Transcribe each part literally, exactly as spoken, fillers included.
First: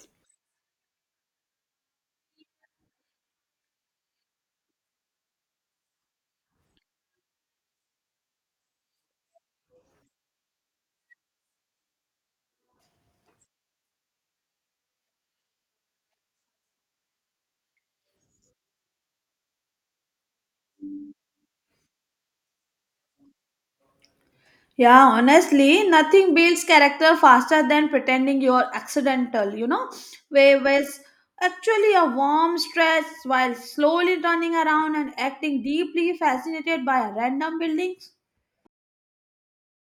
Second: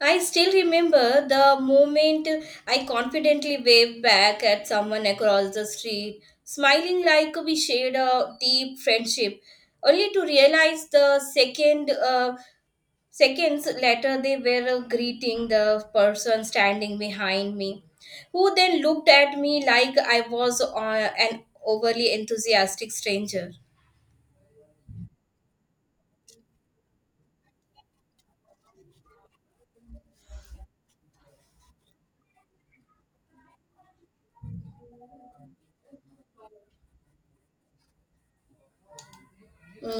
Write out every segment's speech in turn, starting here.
I still remember the moment I confidently waved back at someone across the street, smiling like we shared a deep friendship, only to realize the second uh, seconds later they were uh, greeting the person standing behind me, who then looked at me like I was uh, an overly enthusiastic stranger. Yeah, honestly, nothing builds character faster than pretending you're accidental, you know, where was actually a warm stress while slowly turning around and acting deeply fascinated by a random building.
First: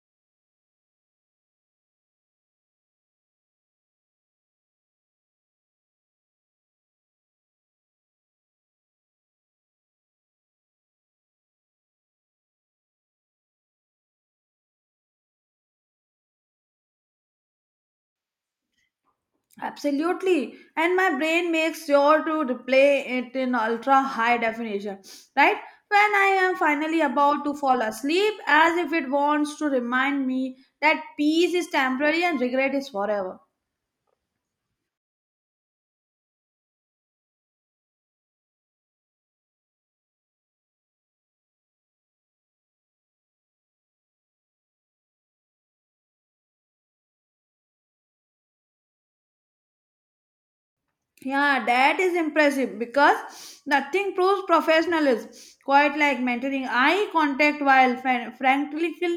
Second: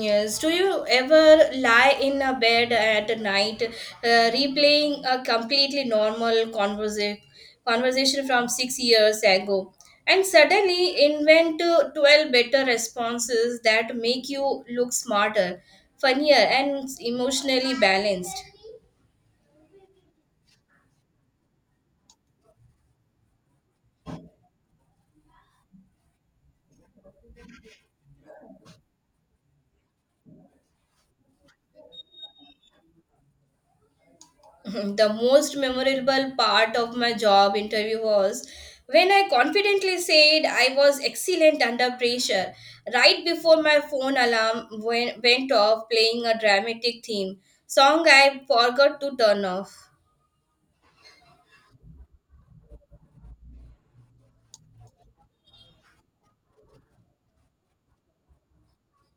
Yes. Do you ever lie in a bed at night, uh, replaying a completely normal conversa- conversation from six years ago, and suddenly invent uh, twelve better responses that make you look smarter, funnier, and emotionally balanced? Absolutely. And my brain makes sure to replay it in ultra high definition, right? When I am finally about to fall asleep, as if it wants to remind me that peace is temporary and regret is forever. The most memorable part of my job interview was when I confidently said I was excellent under pressure right before my phone alarm went, went off playing a dramatic theme song I forgot to turn off. Yeah, that is impressive because nothing proves professionalism quite like maintaining eye contact while fran- frankly feel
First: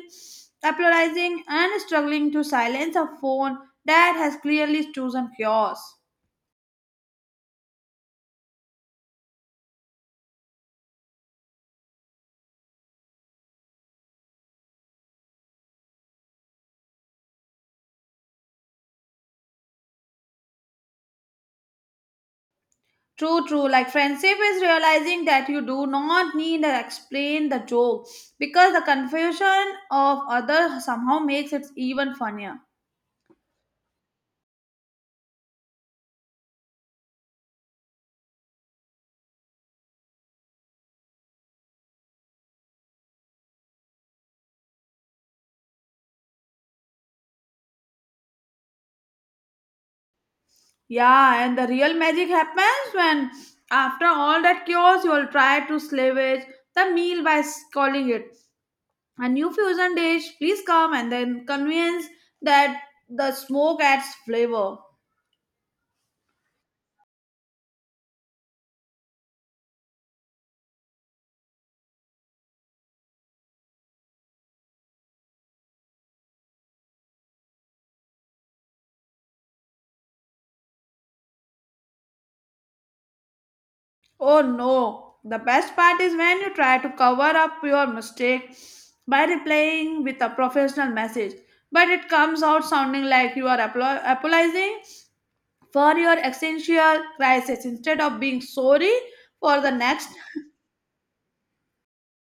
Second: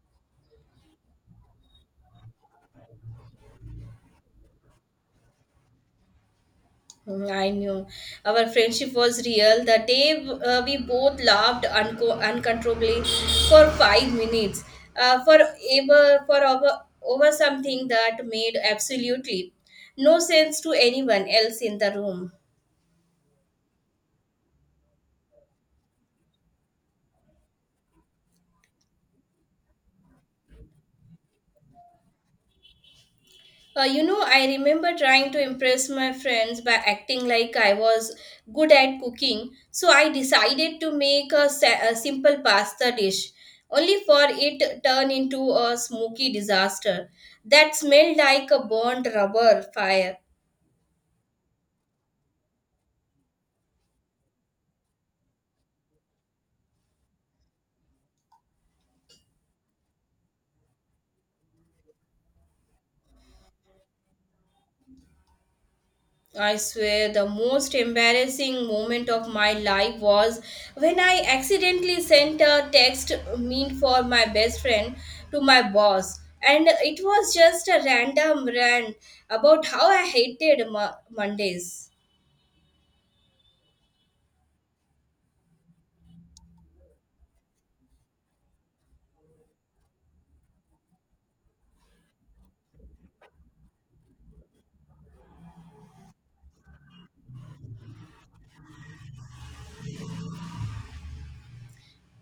apologizing and struggling to silence a phone that has clearly chosen yours. Mm, I knew our friendship was real. The day uh, we both laughed unco- uncontrollably for five minutes, uh, for ever for over, over something that made absolutely no sense to anyone else in the room. True, true. Like friendship is realizing that you do not need to explain the joke because the confusion of others somehow makes it even funnier. Uh, you know, I remember trying to impress my friends by acting like I was good at cooking. So I decided to make a, sa- a simple pasta dish, only for it turn into a smoky disaster that smelled like a burnt rubber fire. Yeah, and the real magic happens when, after all that chaos, you'll try to salvage the meal by s- calling it a new fusion dish. Please come, and then convince that the smoke adds flavor. I swear the most embarrassing moment of my life was when I accidentally sent a text meant for my best friend to my boss. And it was just a random rant about how I hated Mo- Mondays. Oh no! The best part is when you try to cover up your mistake by replying with a professional message, but it comes out sounding like you are apolo- apologizing for your existential crisis instead of being sorry for the next.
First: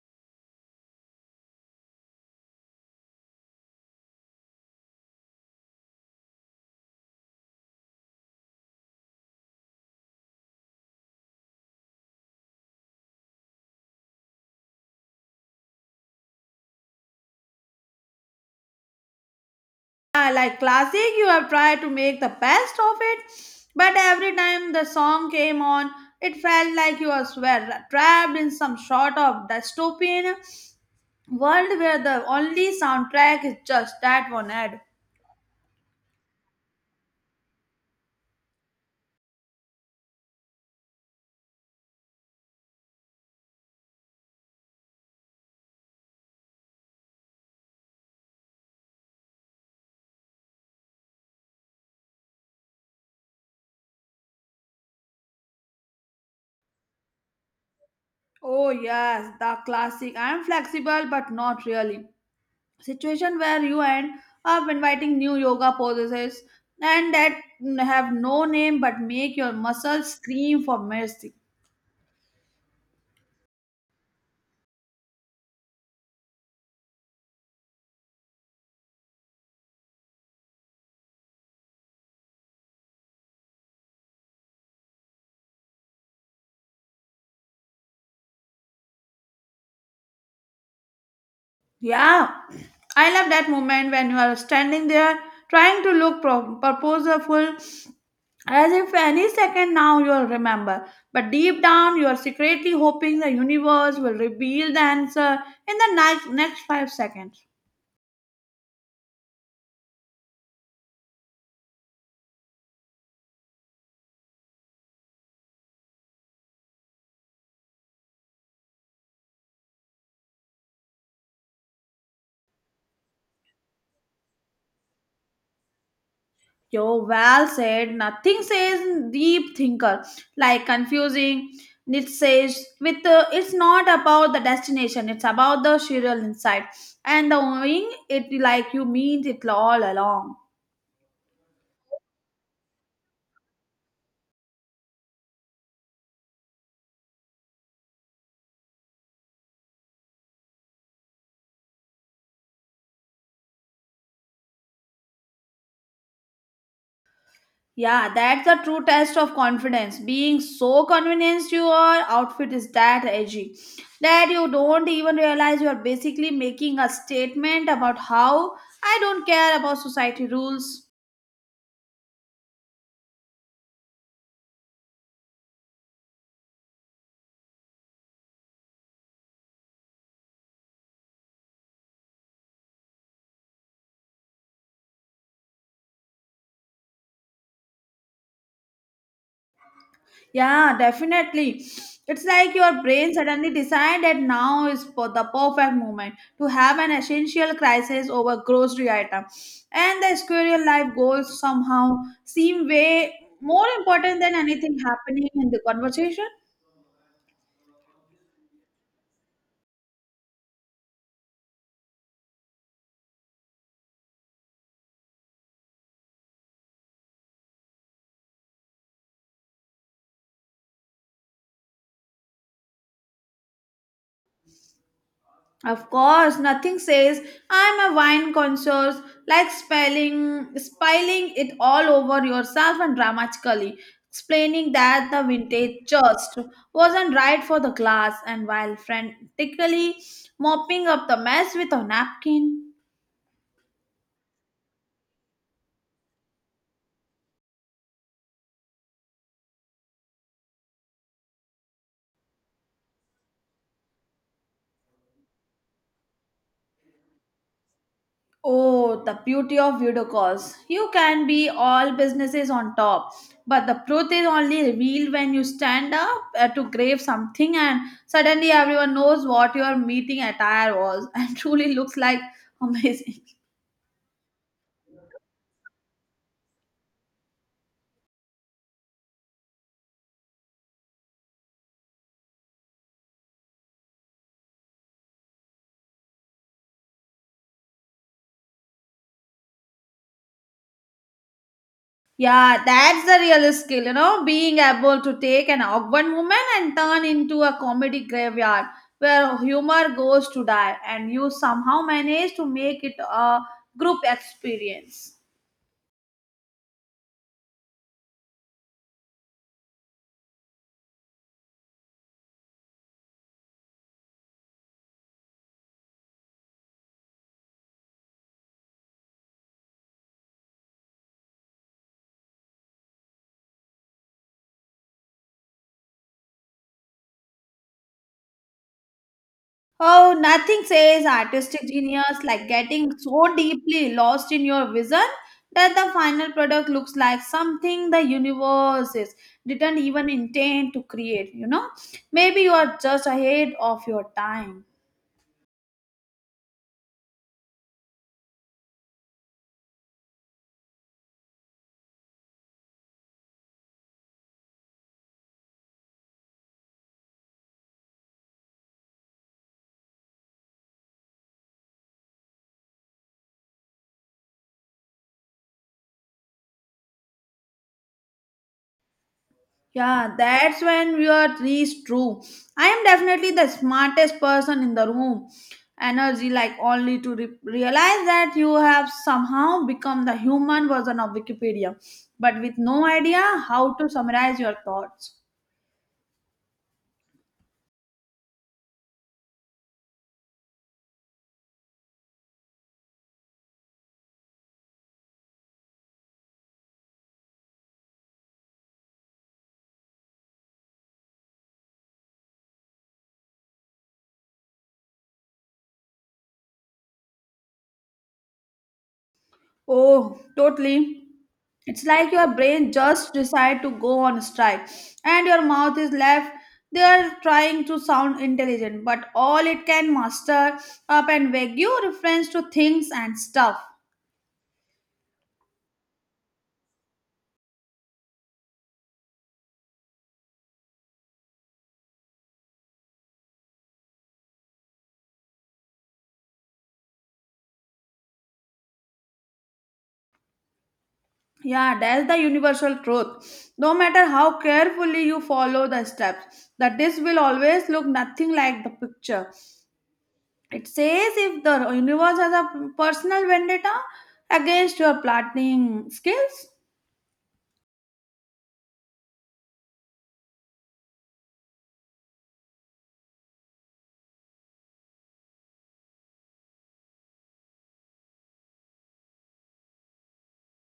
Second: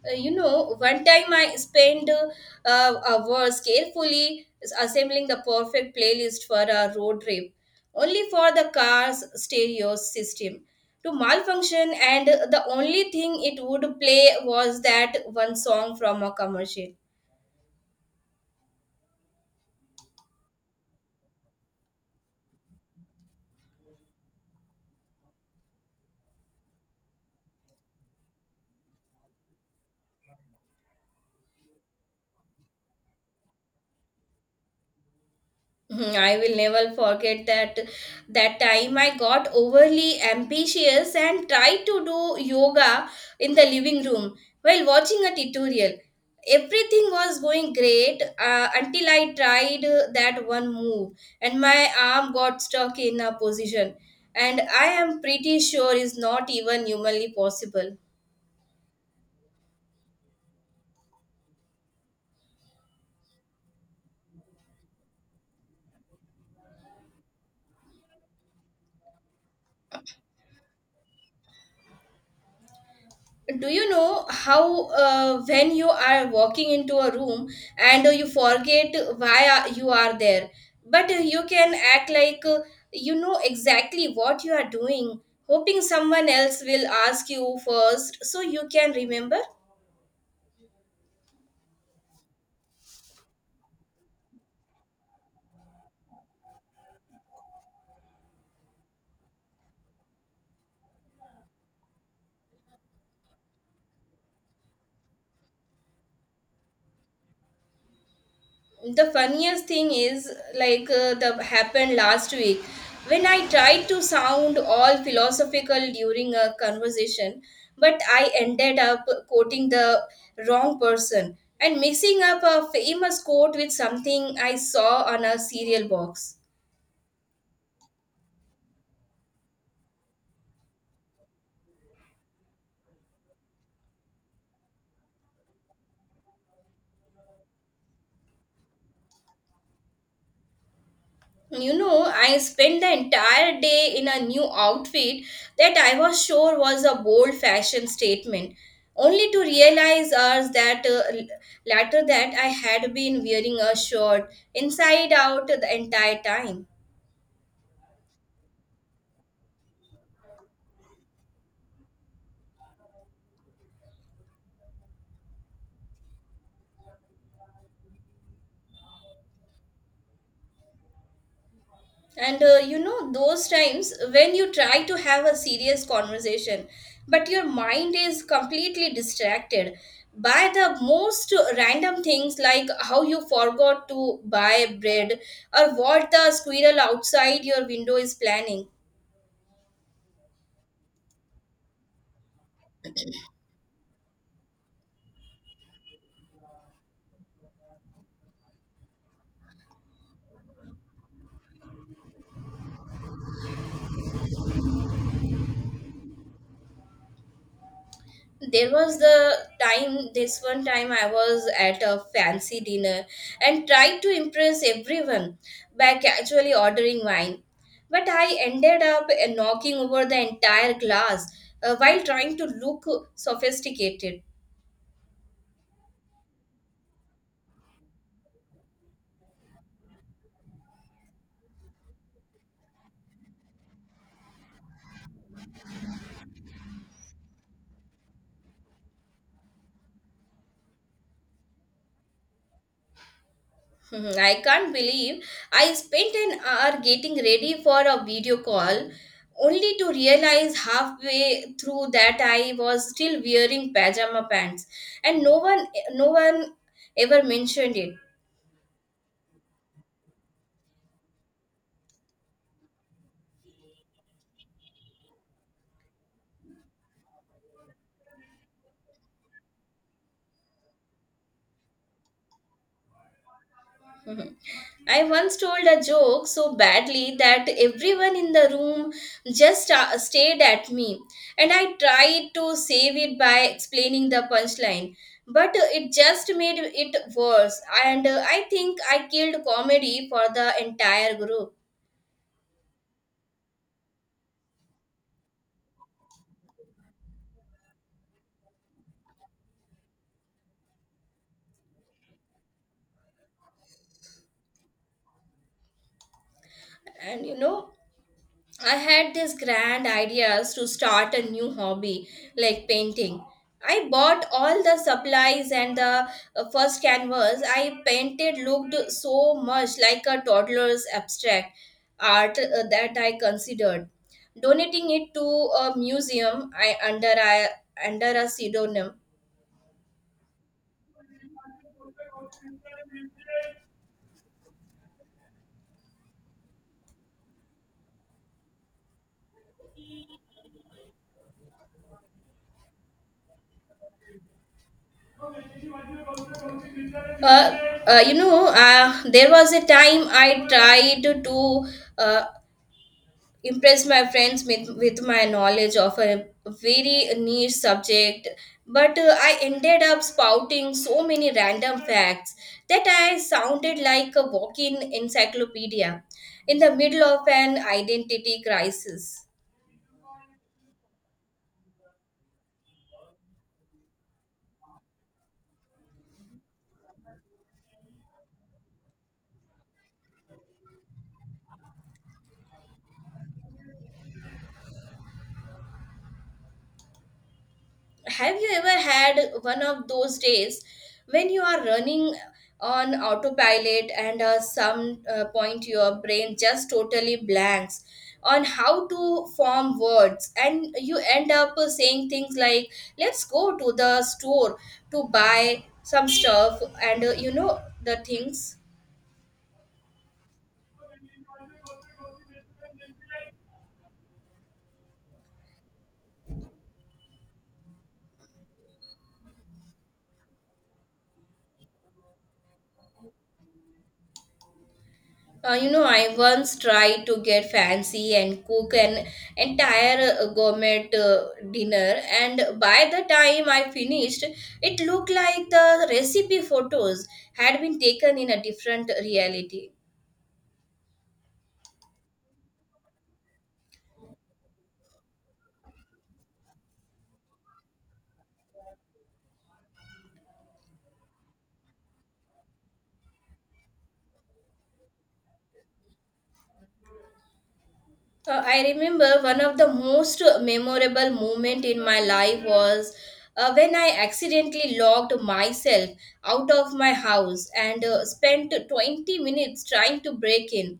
Uh, you know, one time I spent uh, uh, hours carefully assembling the perfect playlist for a road trip, only for the car's stereo system to malfunction, and the only thing it would play was that one song from a commercial. Yeah, like classic, you have tried to make the best of it, but every time the song came on, it felt like you were swear- trapped in some sort of dystopian world where the only soundtrack is just that one ad. Mhm, I will never forget that that time I got overly ambitious and tried to do yoga in the living room while watching a tutorial. Everything was going great uh, until I tried uh, that one move and my arm got stuck in a position and I am pretty sure is not even humanly possible. Oh yes, the classic. I am flexible, but not really. Situation where you end up inviting new yoga poses and that have no name but make your muscles scream for mercy. Do you know how uh, when you are walking into a room and uh, you forget why are- you are there but uh, you can act like uh, you know exactly what you are doing, hoping someone else will ask you first so you can remember. Yeah, I love that moment when you are standing there trying to look pro- purposeful as if any second now you'll remember. But deep down, you're secretly hoping the universe will reveal the answer in the next, next five seconds. The funniest thing is like uh, the happened last week when I tried to sound all philosophical during a conversation, but I ended up quoting the wrong person and mixing up a famous quote with something I saw on a cereal box. Yo, well said. Nothing says deep thinker like confusing. It says with uh, it's not about the destination; it's about the serial insight and the knowing it like you mean it all along. You know, I spent the entire day in a new outfit that I was sure was a bold fashion statement, only to realize hours that uh, l- later that I had been wearing a shirt inside out the entire time. Yeah, that's the true test of confidence. Being so convinced your outfit is that edgy that you don't even realize you are basically making a statement about how I don't care about society rules. And uh, you know, those times when you try to have a serious conversation, but your mind is completely distracted by the most random things like how you forgot to buy bread or what the squirrel outside your window is planning. Yeah, definitely. It's like your brain suddenly decided that now is for the perfect moment to have an essential crisis over grocery item, and the squirrel life goals somehow seem way more important than anything happening in the conversation. There was the time this one time I was at a fancy dinner and tried to impress everyone by casually ordering wine, but I ended up uh, knocking over the entire glass uh, while trying to look sophisticated. Of course, nothing says I'm a wine connoisseur like spelling spilling it all over yourself and dramatically explaining that the vintage just wasn't right for the glass and while frantically mopping up the mess with a napkin. Mhm, I can't believe I spent an hour getting ready for a video call only to realize halfway through that I was still wearing pajama pants and no one no one ever mentioned it. Oh, the beauty of video calls. You can be all businesses on top, but the truth is only revealed when you stand up uh, to grave something and suddenly everyone knows what your meeting attire was and truly looks like amazing. Mm-hmm. I once told a joke so badly that everyone in the room just uh, stared at me, and I tried to save it by explaining the punchline. But uh, it just made it worse, and uh, I think I killed comedy for the entire group. Yeah, that's the real skill, you know, being able to take an awkward moment and turn into a comedy graveyard where humor goes to die and you somehow manage to make it a group experience. And you know, I had these grand ideas to start a new hobby like painting. I bought all the supplies, and the uh, first canvas I painted looked so much like a toddler's abstract art uh, that I considered donating it to a museum I under I under a pseudonym. Oh, nothing says artistic genius like getting so deeply lost in your vision that the final product looks like something the universe is didn't even intend to create, you know? Maybe you are just ahead of your time. Uh, uh, you know, uh, there was a time I tried to uh, impress my friends with, with my knowledge of a very niche subject, but uh, I ended up spouting so many random facts that I sounded like a walking encyclopedia in the middle of an identity crisis. Yeah, that's when you are least true. I am definitely the smartest person in the room. Energy, like only to re- realize that you have somehow become the human version of Wikipedia, but with no idea how to summarize your thoughts. Have you ever had one of those days when you are running on autopilot and at some uh, point your brain just totally blanks on how to form words and you end up uh, saying things like, "Let's go to the store to buy some stuff and uh, you know, the things." Oh, totally. It's like your brain just decide to go on strike, and your mouth is left there trying to sound intelligent, but all it can muster up and vague reference to things and stuff. Uh, you know, I once tried to get fancy and cook an entire uh, gourmet uh, dinner, and by the time I finished, it looked like the recipe photos had been taken in a different reality. Yeah, that's the universal truth. No matter how carefully you follow the steps, the disk will always look nothing like the picture. It says if the universe has a personal vendetta against your planning skills. Uh, I remember one of the most memorable moment in my life was uh, when I accidentally locked myself out of my house and uh, spent twenty minutes trying to break in,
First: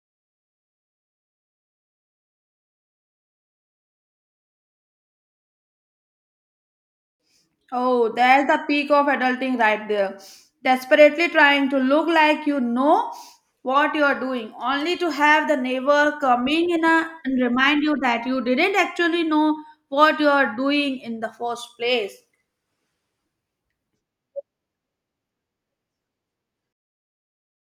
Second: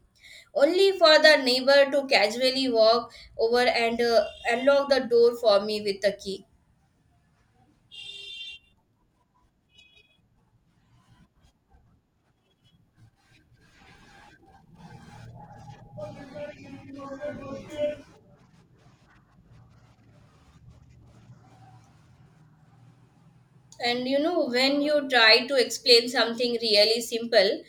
only for the neighbor to casually walk over and uh, unlock the door for me with a key. Oh, there's the peak of adulting right there. Desperately trying to look like you know what you are doing, only to have the neighbor coming in a, and remind you that you didn't actually know what you are doing in the first place. And you know, when you try to explain something really simple,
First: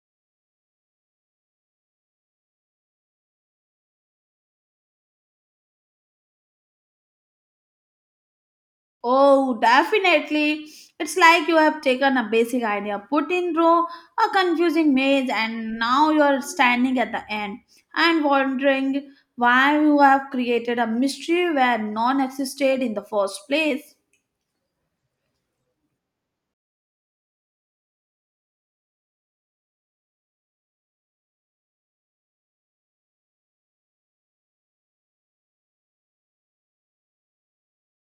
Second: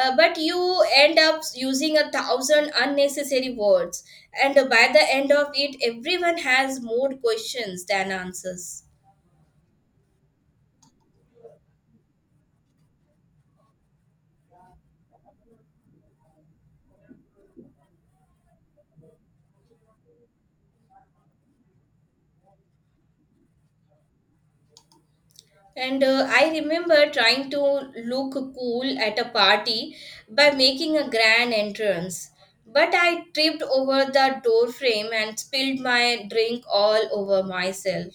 uh, but you end up using a thousand unnecessary words, and by the end of it, everyone has more questions than answers. Oh, definitely. It's like you have taken a basic idea, put in row a confusing maze, and now you're standing at the end and wondering why you have created a mystery where none existed in the first place. And uh, I remember trying to look cool at a party by making a grand entrance, but I tripped over the door frame and spilled my drink all over myself.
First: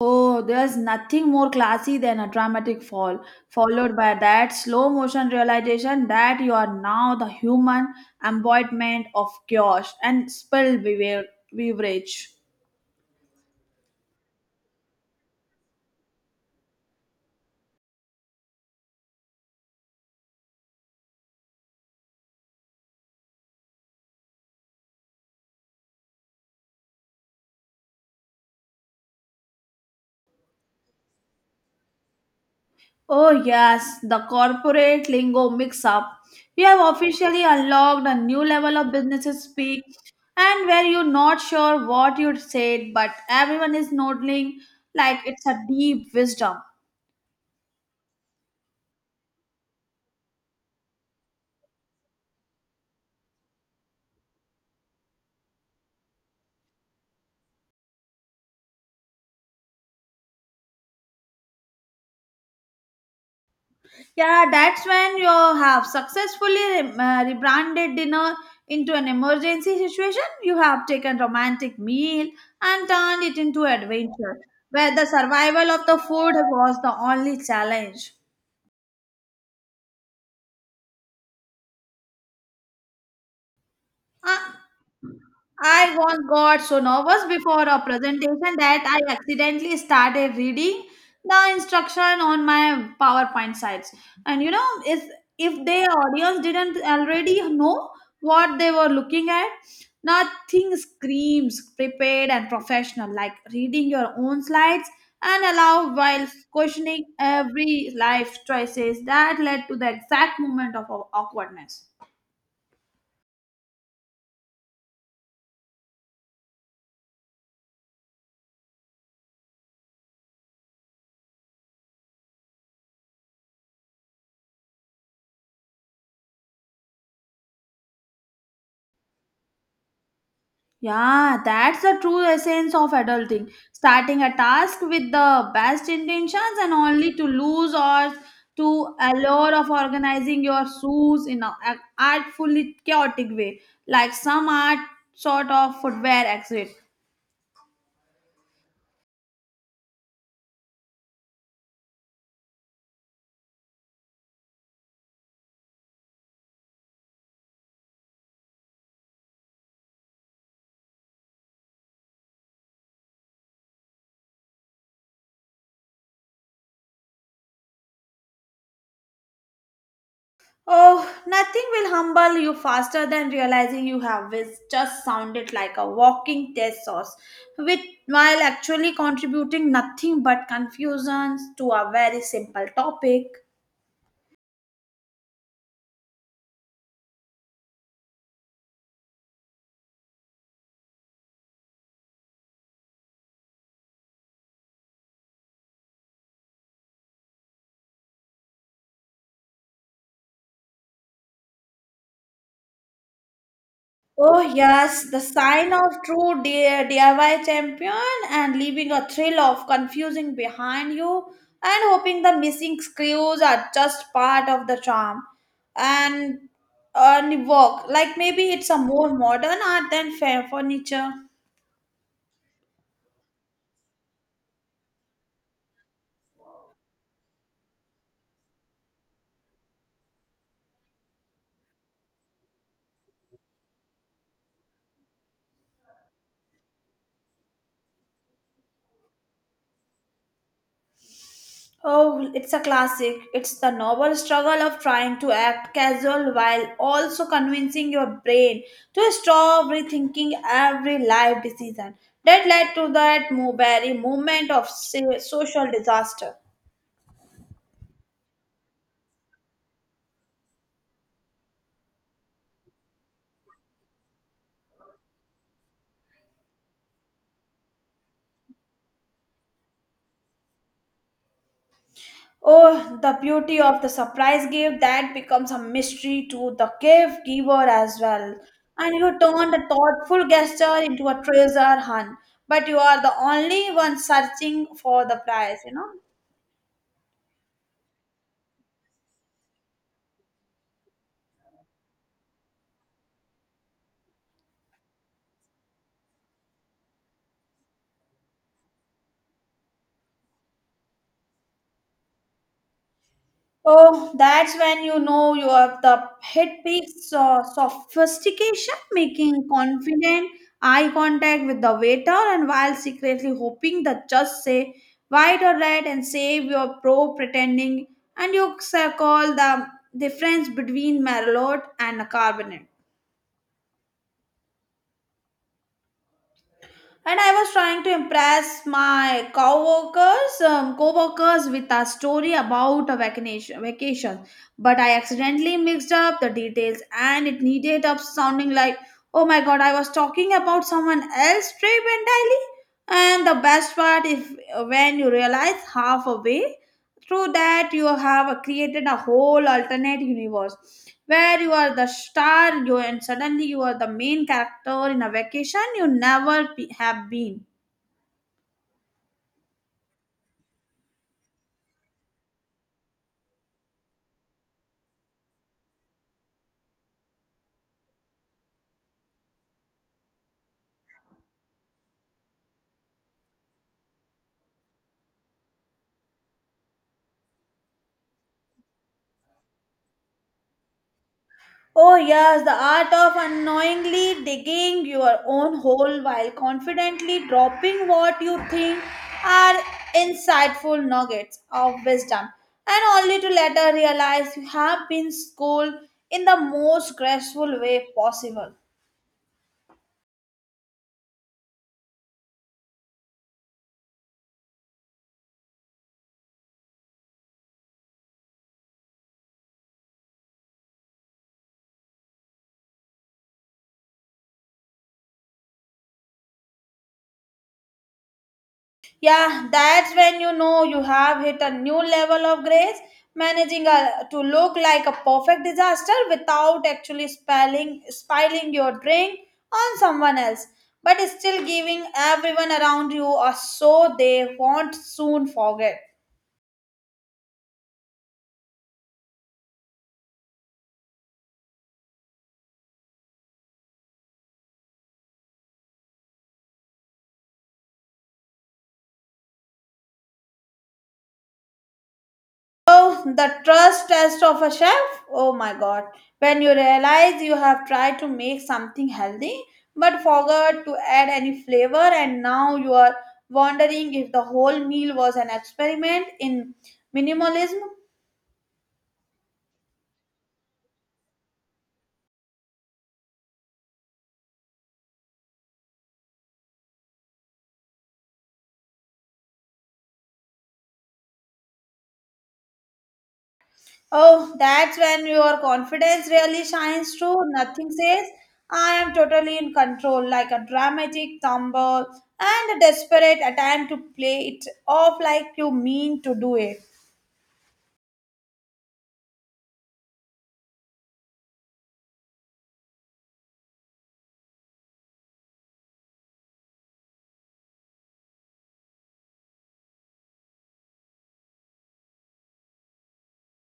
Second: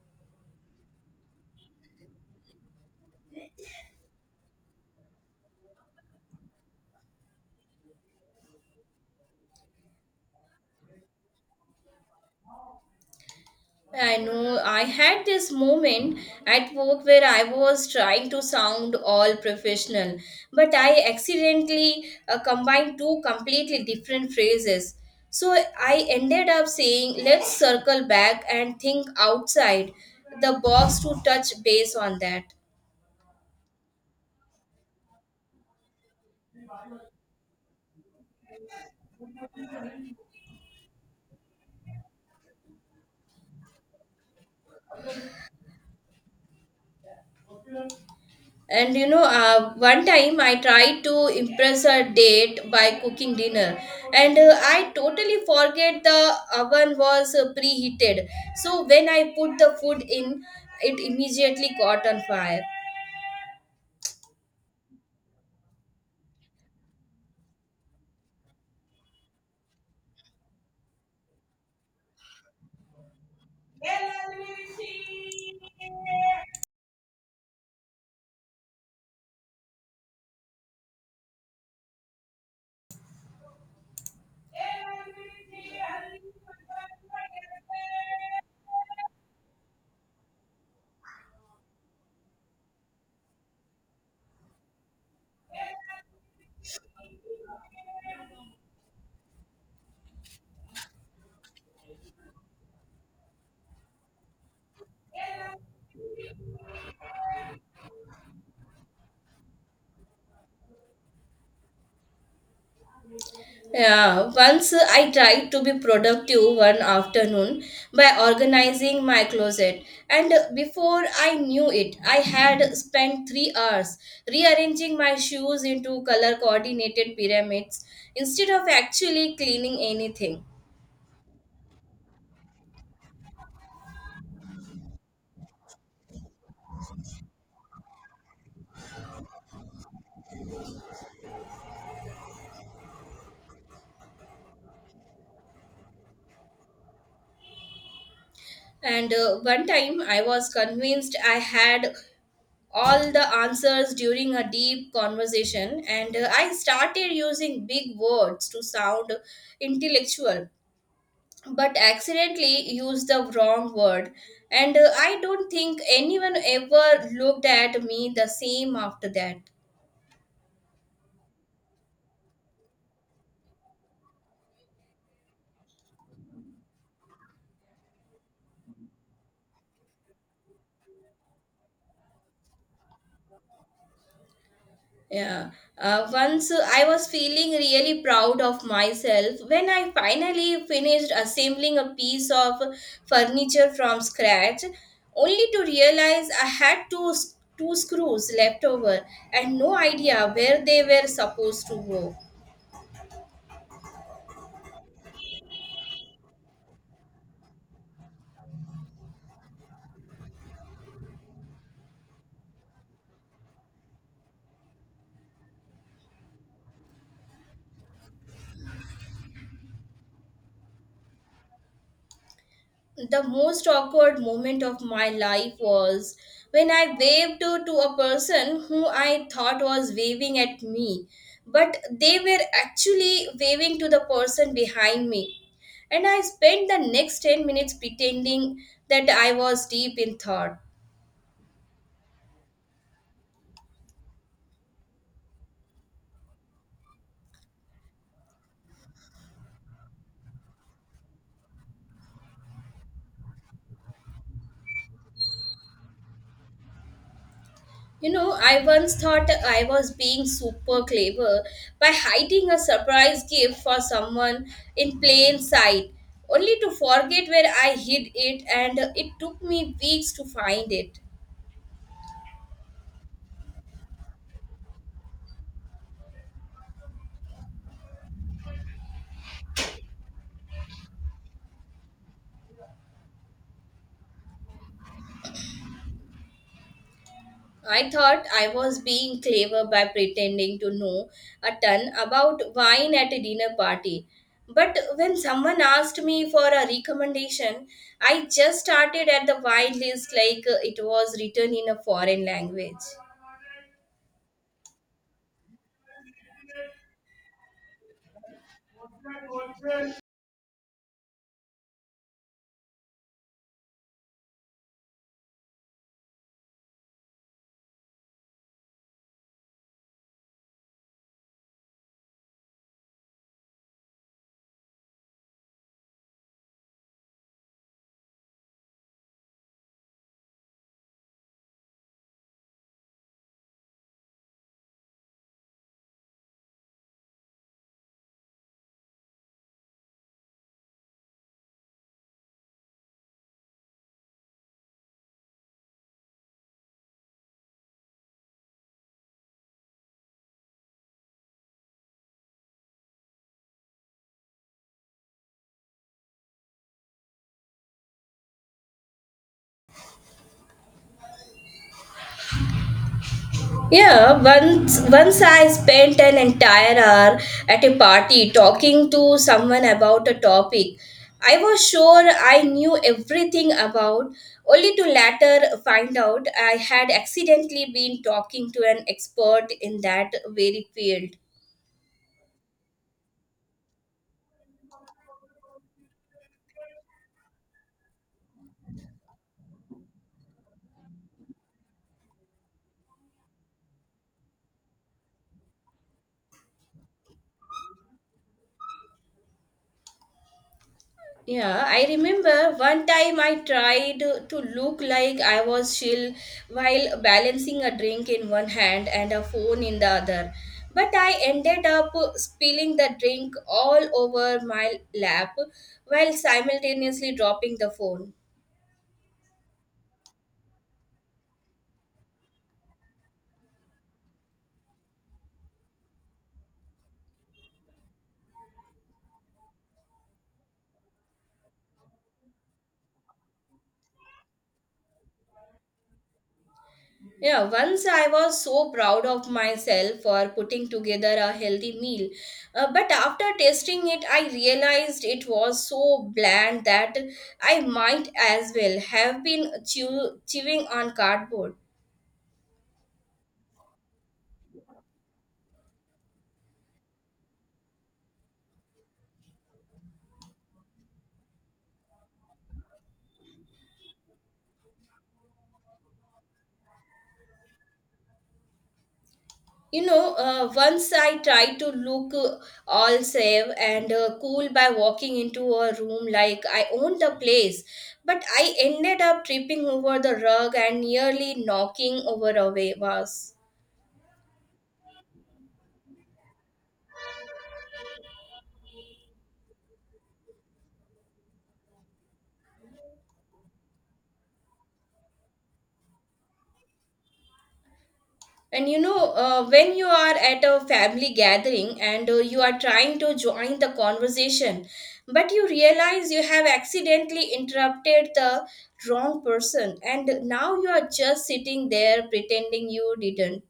Oh, there's nothing more classy than a dramatic fall, followed by that slow motion realization that you are now the human embodiment of chaos and spilled bever- beverage. I know I had this moment at work where I was trying to sound all professional, but I accidentally uh, combined two completely different phrases. So I ended up saying, "Let's circle back and think outside the box to touch base on that." Oh, yes, the corporate lingo mix up. We have officially unlocked a new level of businesses speak, and where you're not sure what you said, but everyone is nodding like it's a deep wisdom. And you know, uh, one time I tried to impress a date by cooking dinner, and uh, I totally forget the oven was uh, preheated. So when I put the food in, it immediately caught on fire. Yeah, that's when you have successfully re- uh, rebranded dinner into an emergency situation. You have taken romantic meal and turned it into adventure, where the survival of the food was the only challenge. Uh, I once got so nervous before a presentation that I accidentally started reading the instruction on my PowerPoint slides. And you know, if, if the audience didn't already know what they were looking at, nothing screams prepared and professional like reading your own slides and allow while questioning every life choices that led to the exact moment of aw- awkwardness. Yeah, once uh, I tried to be productive one afternoon by organizing my closet, and uh, before I knew it, I had spent three hours rearranging my shoes into color coordinated pyramids instead of actually cleaning anything. Yeah, that's the true essence of adulting. Starting a task with the best intentions and only to lose or to allure of organizing your shoes in a- an artfully chaotic way, like some art sort of footwear exit. And uh, one time I was convinced I had all the answers during a deep conversation, and uh, I started using big words to sound intellectual, but accidentally used the wrong word, and uh, I don't think anyone ever looked at me the same after that. Oh, nothing will humble you faster than realizing you have whis- just sounded like a walking test source, with while actually contributing nothing but confusions to a very simple topic. Yeah, uh, once uh, I was feeling really proud of myself when I finally finished assembling a piece of furniture from scratch, only to realize I had two s- two screws left over and no idea where they were supposed to go. Oh, yes, the sign of true D- DIY champion and leaving a thrill of confusing behind you and hoping the missing screws are just part of the charm and, and work. Like maybe it's a more modern art than fair furniture. The most awkward moment of my life was when I waved to, to a person who I thought was waving at me, but they were actually waving to the person behind me. And I spent the next ten minutes pretending that I was deep in thought. Oh, it's a classic. It's the novel struggle of trying to act casual while also convincing your brain to stop rethinking every life decision. That led to that mo- very moment of si- social disaster. You know, I once thought I was being super clever by hiding a surprise gift for someone in plain sight, only to forget where I hid it, and it took me weeks to find it. Oh, the beauty of the surprise gift that becomes a mystery to the gift giver as well. And you turn the thoughtful gesture into a treasure hunt, but you are the only one searching for the prize, you know. I thought I was being clever by pretending to know a ton about wine at a dinner party. But when someone asked me for a recommendation, I just started at the wine list like uh, it was written in a foreign language. Oh, that's when you know you have the hit peak so- sophistication, making confident eye contact with the waiter and while secretly hoping that just say white or red and save your pro pretending and you s- call the difference between Merlot and a carbonate. And I was trying to impress my coworkers, um, co-workers with a story about a vacation, vacation. But I accidentally mixed up the details, and it needed up sounding like, "Oh my God, I was talking about someone else's trip entirely." And the best part, if when you realize halfway through that you have created a whole alternate universe where you are the star you and suddenly you are the main character in a vacation you never be, have been. Yeah, once once I spent an entire hour at a party talking to someone about a topic I was sure I knew everything about, only to later find out I had accidentally been talking to an expert in that very field. Oh yes, the art of unknowingly digging your own hole while confidently dropping what you think are insightful nuggets of wisdom and only to later realize you have been schooled in the most graceful way possible. Yeah, I remember one time I tried to look like I was chill while balancing a drink in one hand and a phone in the other. But I ended up spilling the drink all over my lap while simultaneously dropping the phone. Yeah, that's when you know you have hit a new level of grace, managing a, to look like a perfect disaster without actually spilling, spilling your drink on someone else, but still giving everyone around you a so they won't soon forget. Yeah, once I was so proud of myself for putting together a healthy meal. Uh, but after tasting it, I realized it was so bland that I might as well have been chew- chewing on cardboard. Oh, the trust test of a chef? Oh my god. When you realize you have tried to make something healthy but forgot to add any flavor, and now you are wondering if the whole meal was an experiment in minimalism. You know, uh, once I tried to look uh, all safe and uh, cool by walking into a room like I owned the place, but I ended up tripping over the rug and nearly knocking over a wa- vase. Oh, that's when your confidence really shines through. Nothing says, I am totally in control, like a dramatic tumble and a desperate attempt to play it off like you mean to do it. And you know, uh, when you are at a family gathering and uh, you are trying to join the conversation, but you realize you have accidentally interrupted the wrong person, and now you are just sitting there pretending you didn't.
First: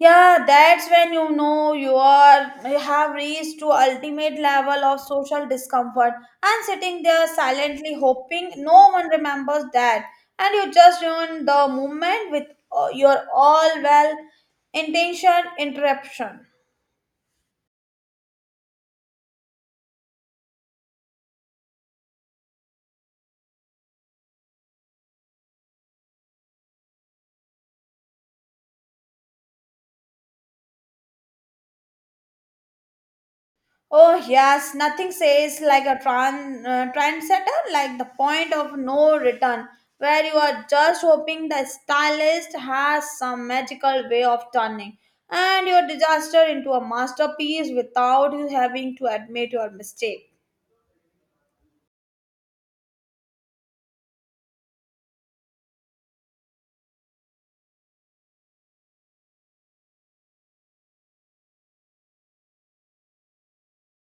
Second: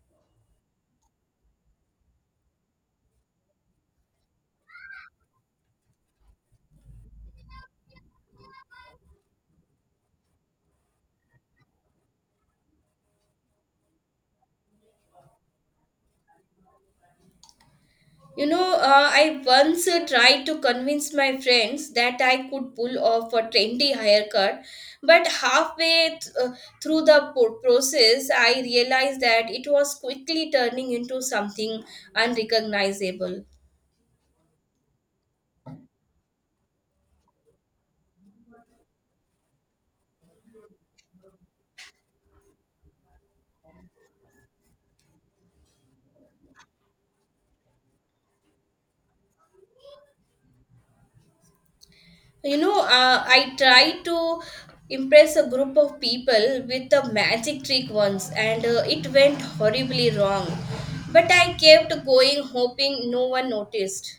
Yeah, that's when you know you are you have reached to ultimate level of social discomfort and sitting there silently hoping no one remembers that and you just ruin the moment with uh, your all well intention interruption. You know, uh, I once uh, tried to convince my friends that I could pull off a trendy haircut, but halfway th- uh, through the po- process, I realized that it was quickly turning into something unrecognizable. Oh, yes, nothing says like a tran- uh, trendsetter, like the point of no return, where you are just hoping the stylist has some magical way of turning and your disaster into a masterpiece without you having to admit your mistake. You know, uh, I tried to impress a group of people with a magic trick once, and uh, it went horribly wrong. But I kept going, hoping no one noticed.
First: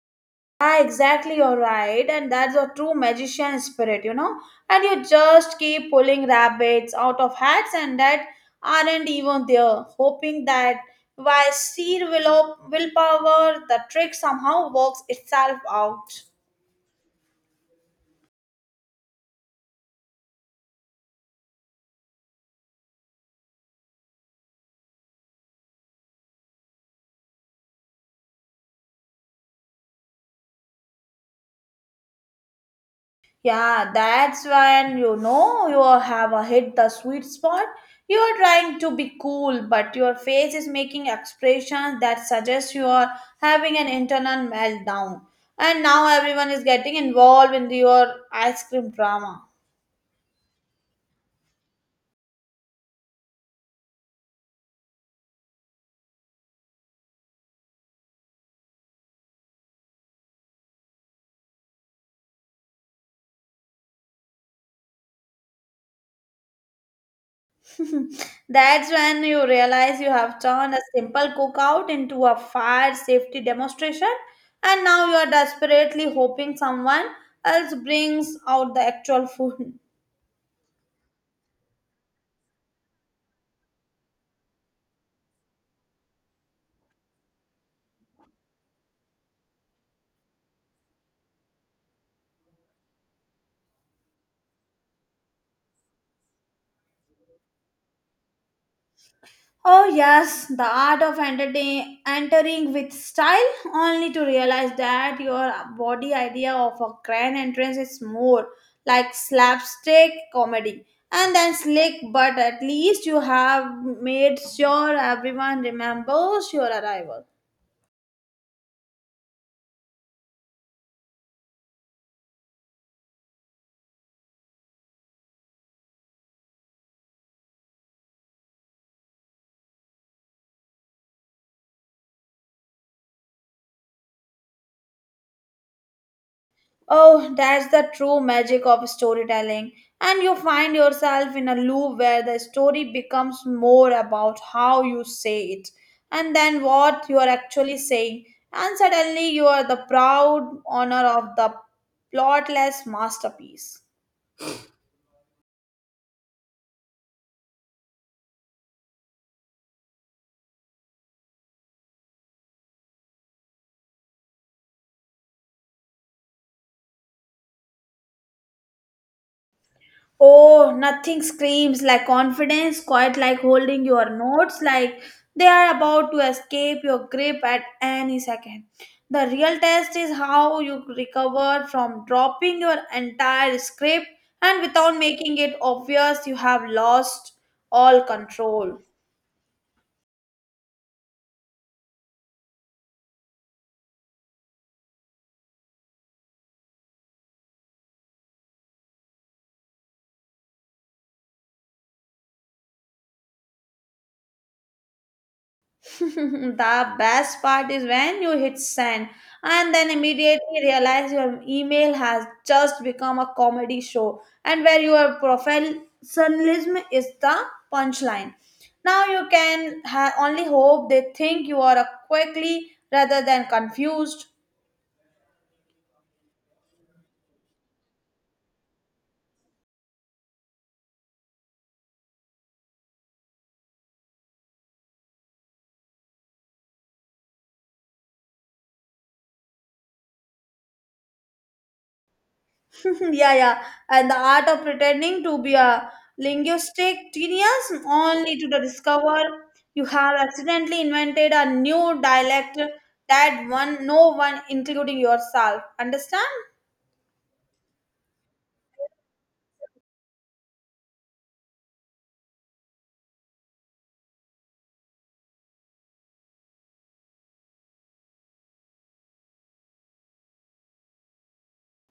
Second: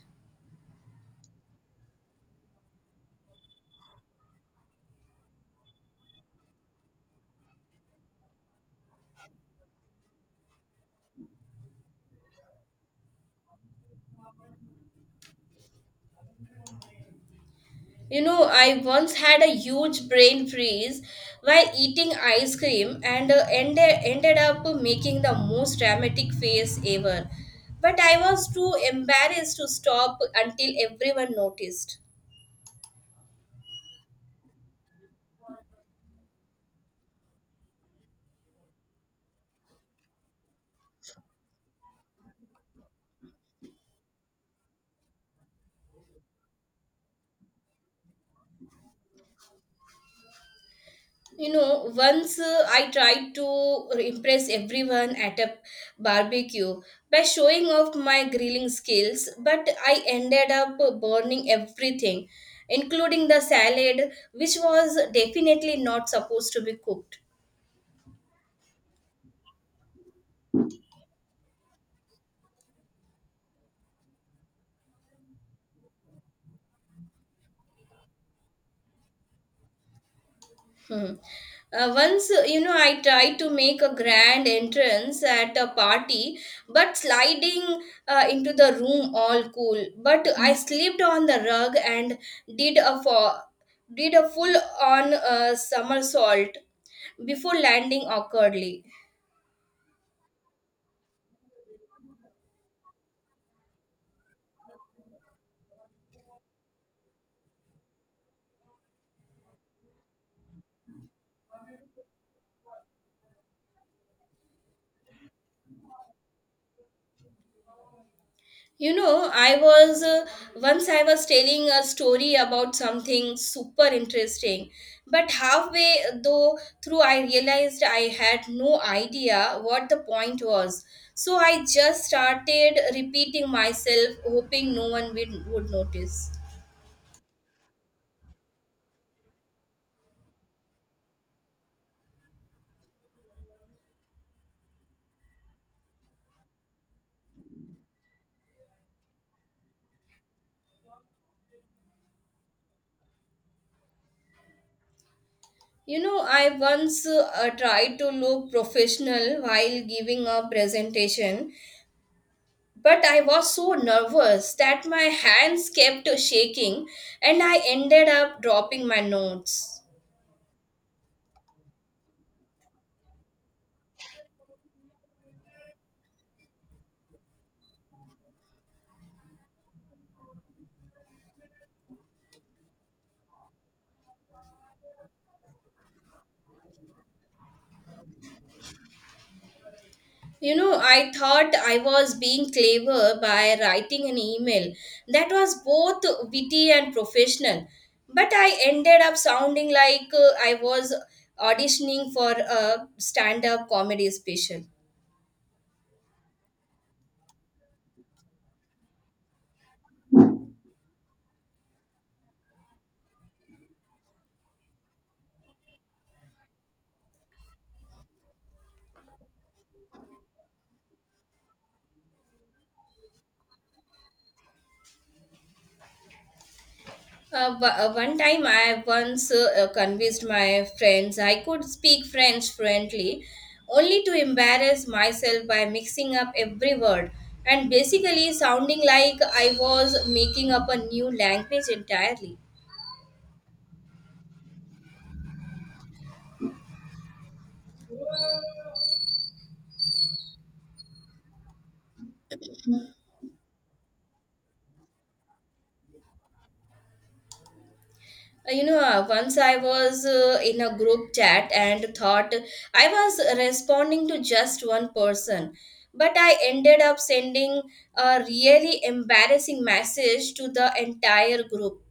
Ah, exactly, you're right. And that's a true magician spirit, you know. And you just keep pulling rabbits out of hats and that aren't even there, hoping that by sheer will willpower, the trick somehow works itself out. You know, I once had a huge brain freeze while eating ice cream and uh, ended, ended up making the most dramatic face ever. But I was too embarrassed to stop until everyone noticed. Yeah, that's when you know you have uh, hit the sweet spot. You're trying to be cool, but your face is making expressions that suggest you are having an internal meltdown. And now everyone is getting involved in your ice cream drama. You know, once uh, I tried to impress everyone at a barbecue by showing off my grilling skills, but I ended up burning everything, including the salad, which was definitely not supposed to be cooked. That's when you realize you have turned a simple cookout into a fire safety demonstration, and now you are desperately hoping someone else brings out the actual food. Hmm. Uh, once, uh, you know, I tried to make a grand entrance at a party, but sliding uh, into the room all cool. But I slipped on the rug and did a fo- did a full on uh, somersault before landing awkwardly. Oh, yes, the art of entertain, entering with style, only to realize that your body idea of a grand entrance is more like slapstick comedy and then slick, but at least you have made sure everyone remembers your arrival. You know, I was uh, once I was telling a story about something super interesting, but halfway uh, though through I realized I had no idea what the point was. So I just started repeating myself, hoping no one would, would notice. Oh, that's the true magic of storytelling. And you find yourself in a loop where the story becomes more about how you say it and then what you are actually saying. And suddenly you are the proud owner of the plotless masterpiece. You know, I once uh, tried to look professional while giving a presentation. But I was so nervous that my hands kept shaking and I ended up dropping my notes. Oh, nothing screams like confidence, quite like holding your notes, like they are about to escape your grip at any second. The real test is how you recover from dropping your entire script and without making it obvious you have lost all control. You know, I thought I was being clever by writing an email that was both witty and professional. But I ended up sounding like uh, I was auditioning for a stand up comedy special. The best part is when you hit send and then immediately realize your email has just become a comedy show and where your professionalism is the punchline. Now you can ha- only hope they think you are a quickly rather than confused. Uh, bu- uh, one time I once uh, uh, convinced my friends I could speak French fluently, only to embarrass myself by mixing up every word and basically sounding like I was making up a new language entirely. yeah, yeah. And the art of pretending to be a linguistic genius only to discover you have accidentally invented a new dialect that one no one including yourself understand. Uh, You know, uh, once I was uh, in a group chat and thought I was responding to just one person, but I ended up sending a really embarrassing message to the entire group.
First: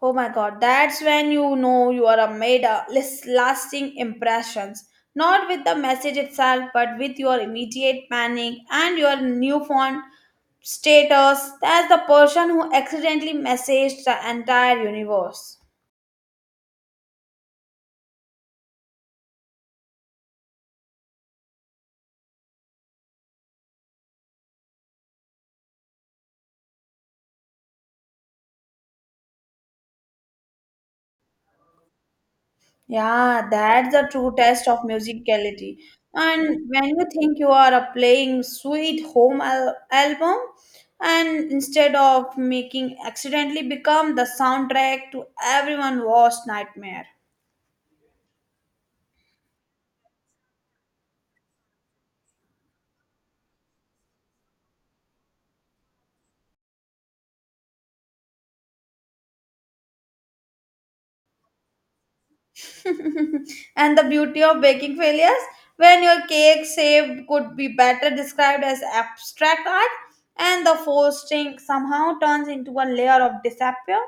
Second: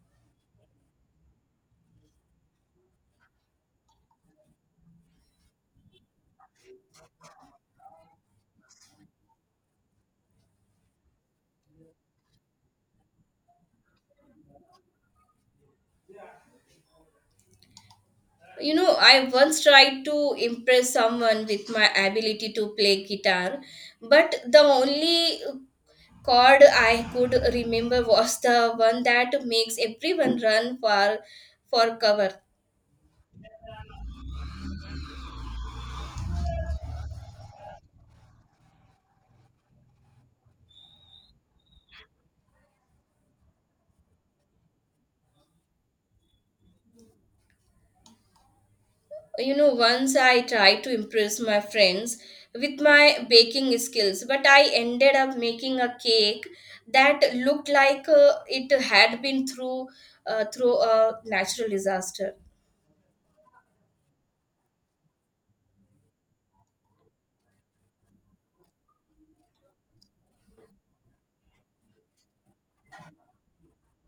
Oh my god, that's when you know you are a made a lis- lasting impressions, not with the message itself but with your immediate panic and your newfound status as the person who accidentally messaged the entire universe. You know, I once tried to impress someone with my ability to play guitar, but the only chord I could remember was the one that makes everyone run for for cover. Yeah, that's the true test of musicality. And when you think you are uh, playing sweet home al- album, and instead of making accidentally become the soundtrack to everyone worst nightmare. You know, once I tried to impress my friends with my baking skills, but I ended up making a cake that looked like uh, it had been through uh, through a natural disaster. And the beauty of baking failures, when your cake shape could be better described as abstract art, and the frosting somehow turns into a layer of disappear.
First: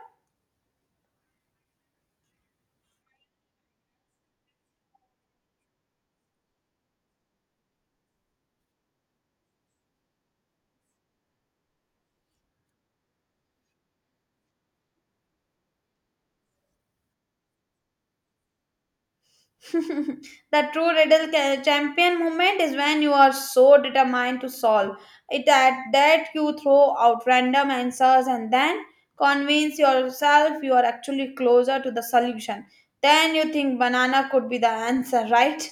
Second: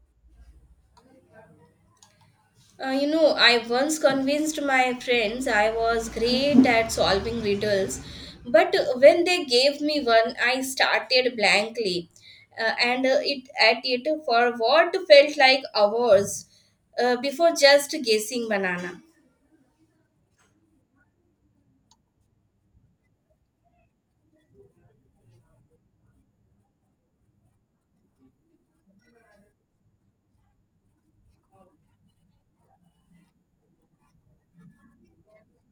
Uh, you know, I once convinced my friends I was great at solving riddles, but when they gave me one, I started blankly, uh, and uh, it at it for what felt like hours uh, before just guessing banana. The true riddle ca- champion moment is when you are so determined to solve it that, that you throw out random answers and then convince yourself you are actually closer to the solution. Then you think banana could be the answer, right?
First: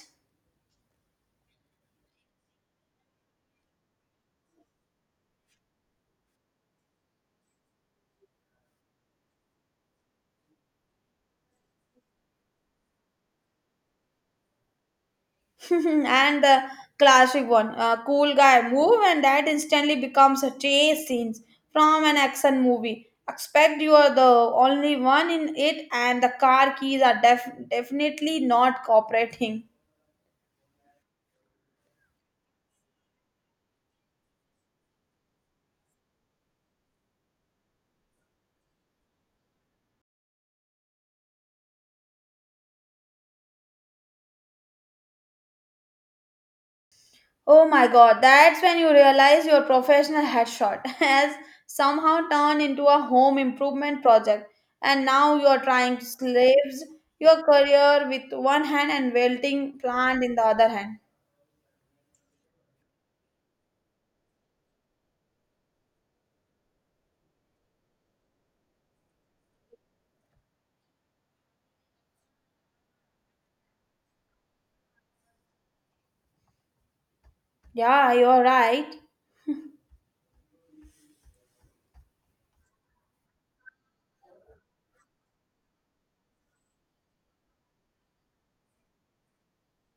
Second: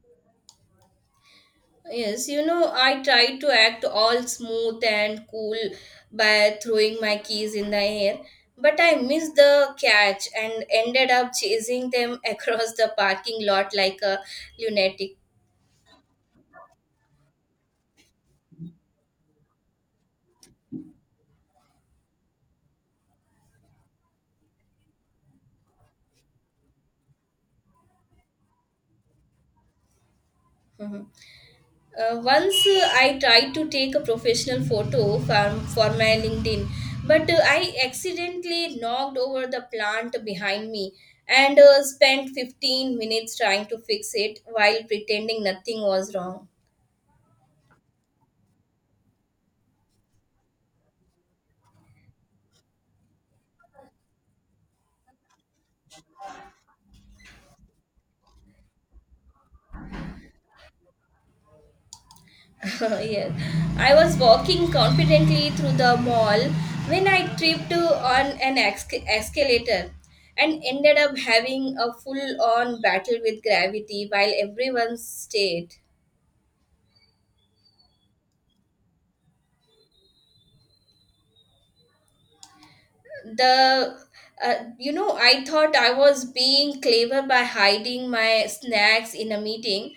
Yes, you know, I tried to act all smooth and cool by throwing my keys in the air, but I missed the catch and ended up chasing them across the parking lot like a lunatic. And the classic one uh, cool guy move and that instantly becomes a chase scene from an action movie expect you are the only one in it and the car keys are def- definitely not cooperating. Mhm. Uh, once uh, I tried to take a professional photo from, for my LinkedIn, but uh, I accidentally knocked over the plant behind me and uh, spent fifteen minutes trying to fix it while pretending nothing was wrong. Oh my god, that's when you realize your professional headshot has somehow turned into a home improvement project and now you are trying to slaves your career with one hand and wilting plant in the other hand. Yes. I was walking confidently through the mall when I tripped uh, on an esca- escalator and ended up having a full on battle with gravity while everyone stared. Yeah, you're right. The uh, You know, I thought I was being clever by hiding my snacks in a meeting,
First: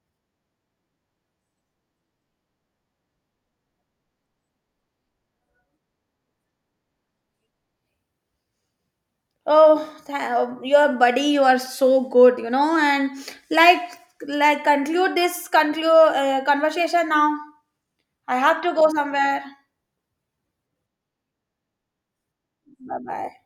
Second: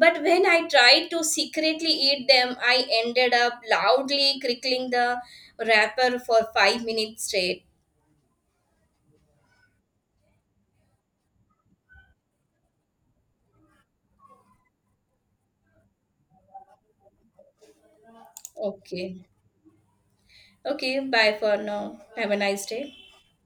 but when I tried to secretly eat them, I ended up loudly crickling the wrapper for five minutes straight. Oh, tha- um, your buddy, you are so good, you know. And like, like, conclude this conclude uh, conversation now. I have to go Okay. somewhere. Okay, bye for now, have a nice day. Bye bye.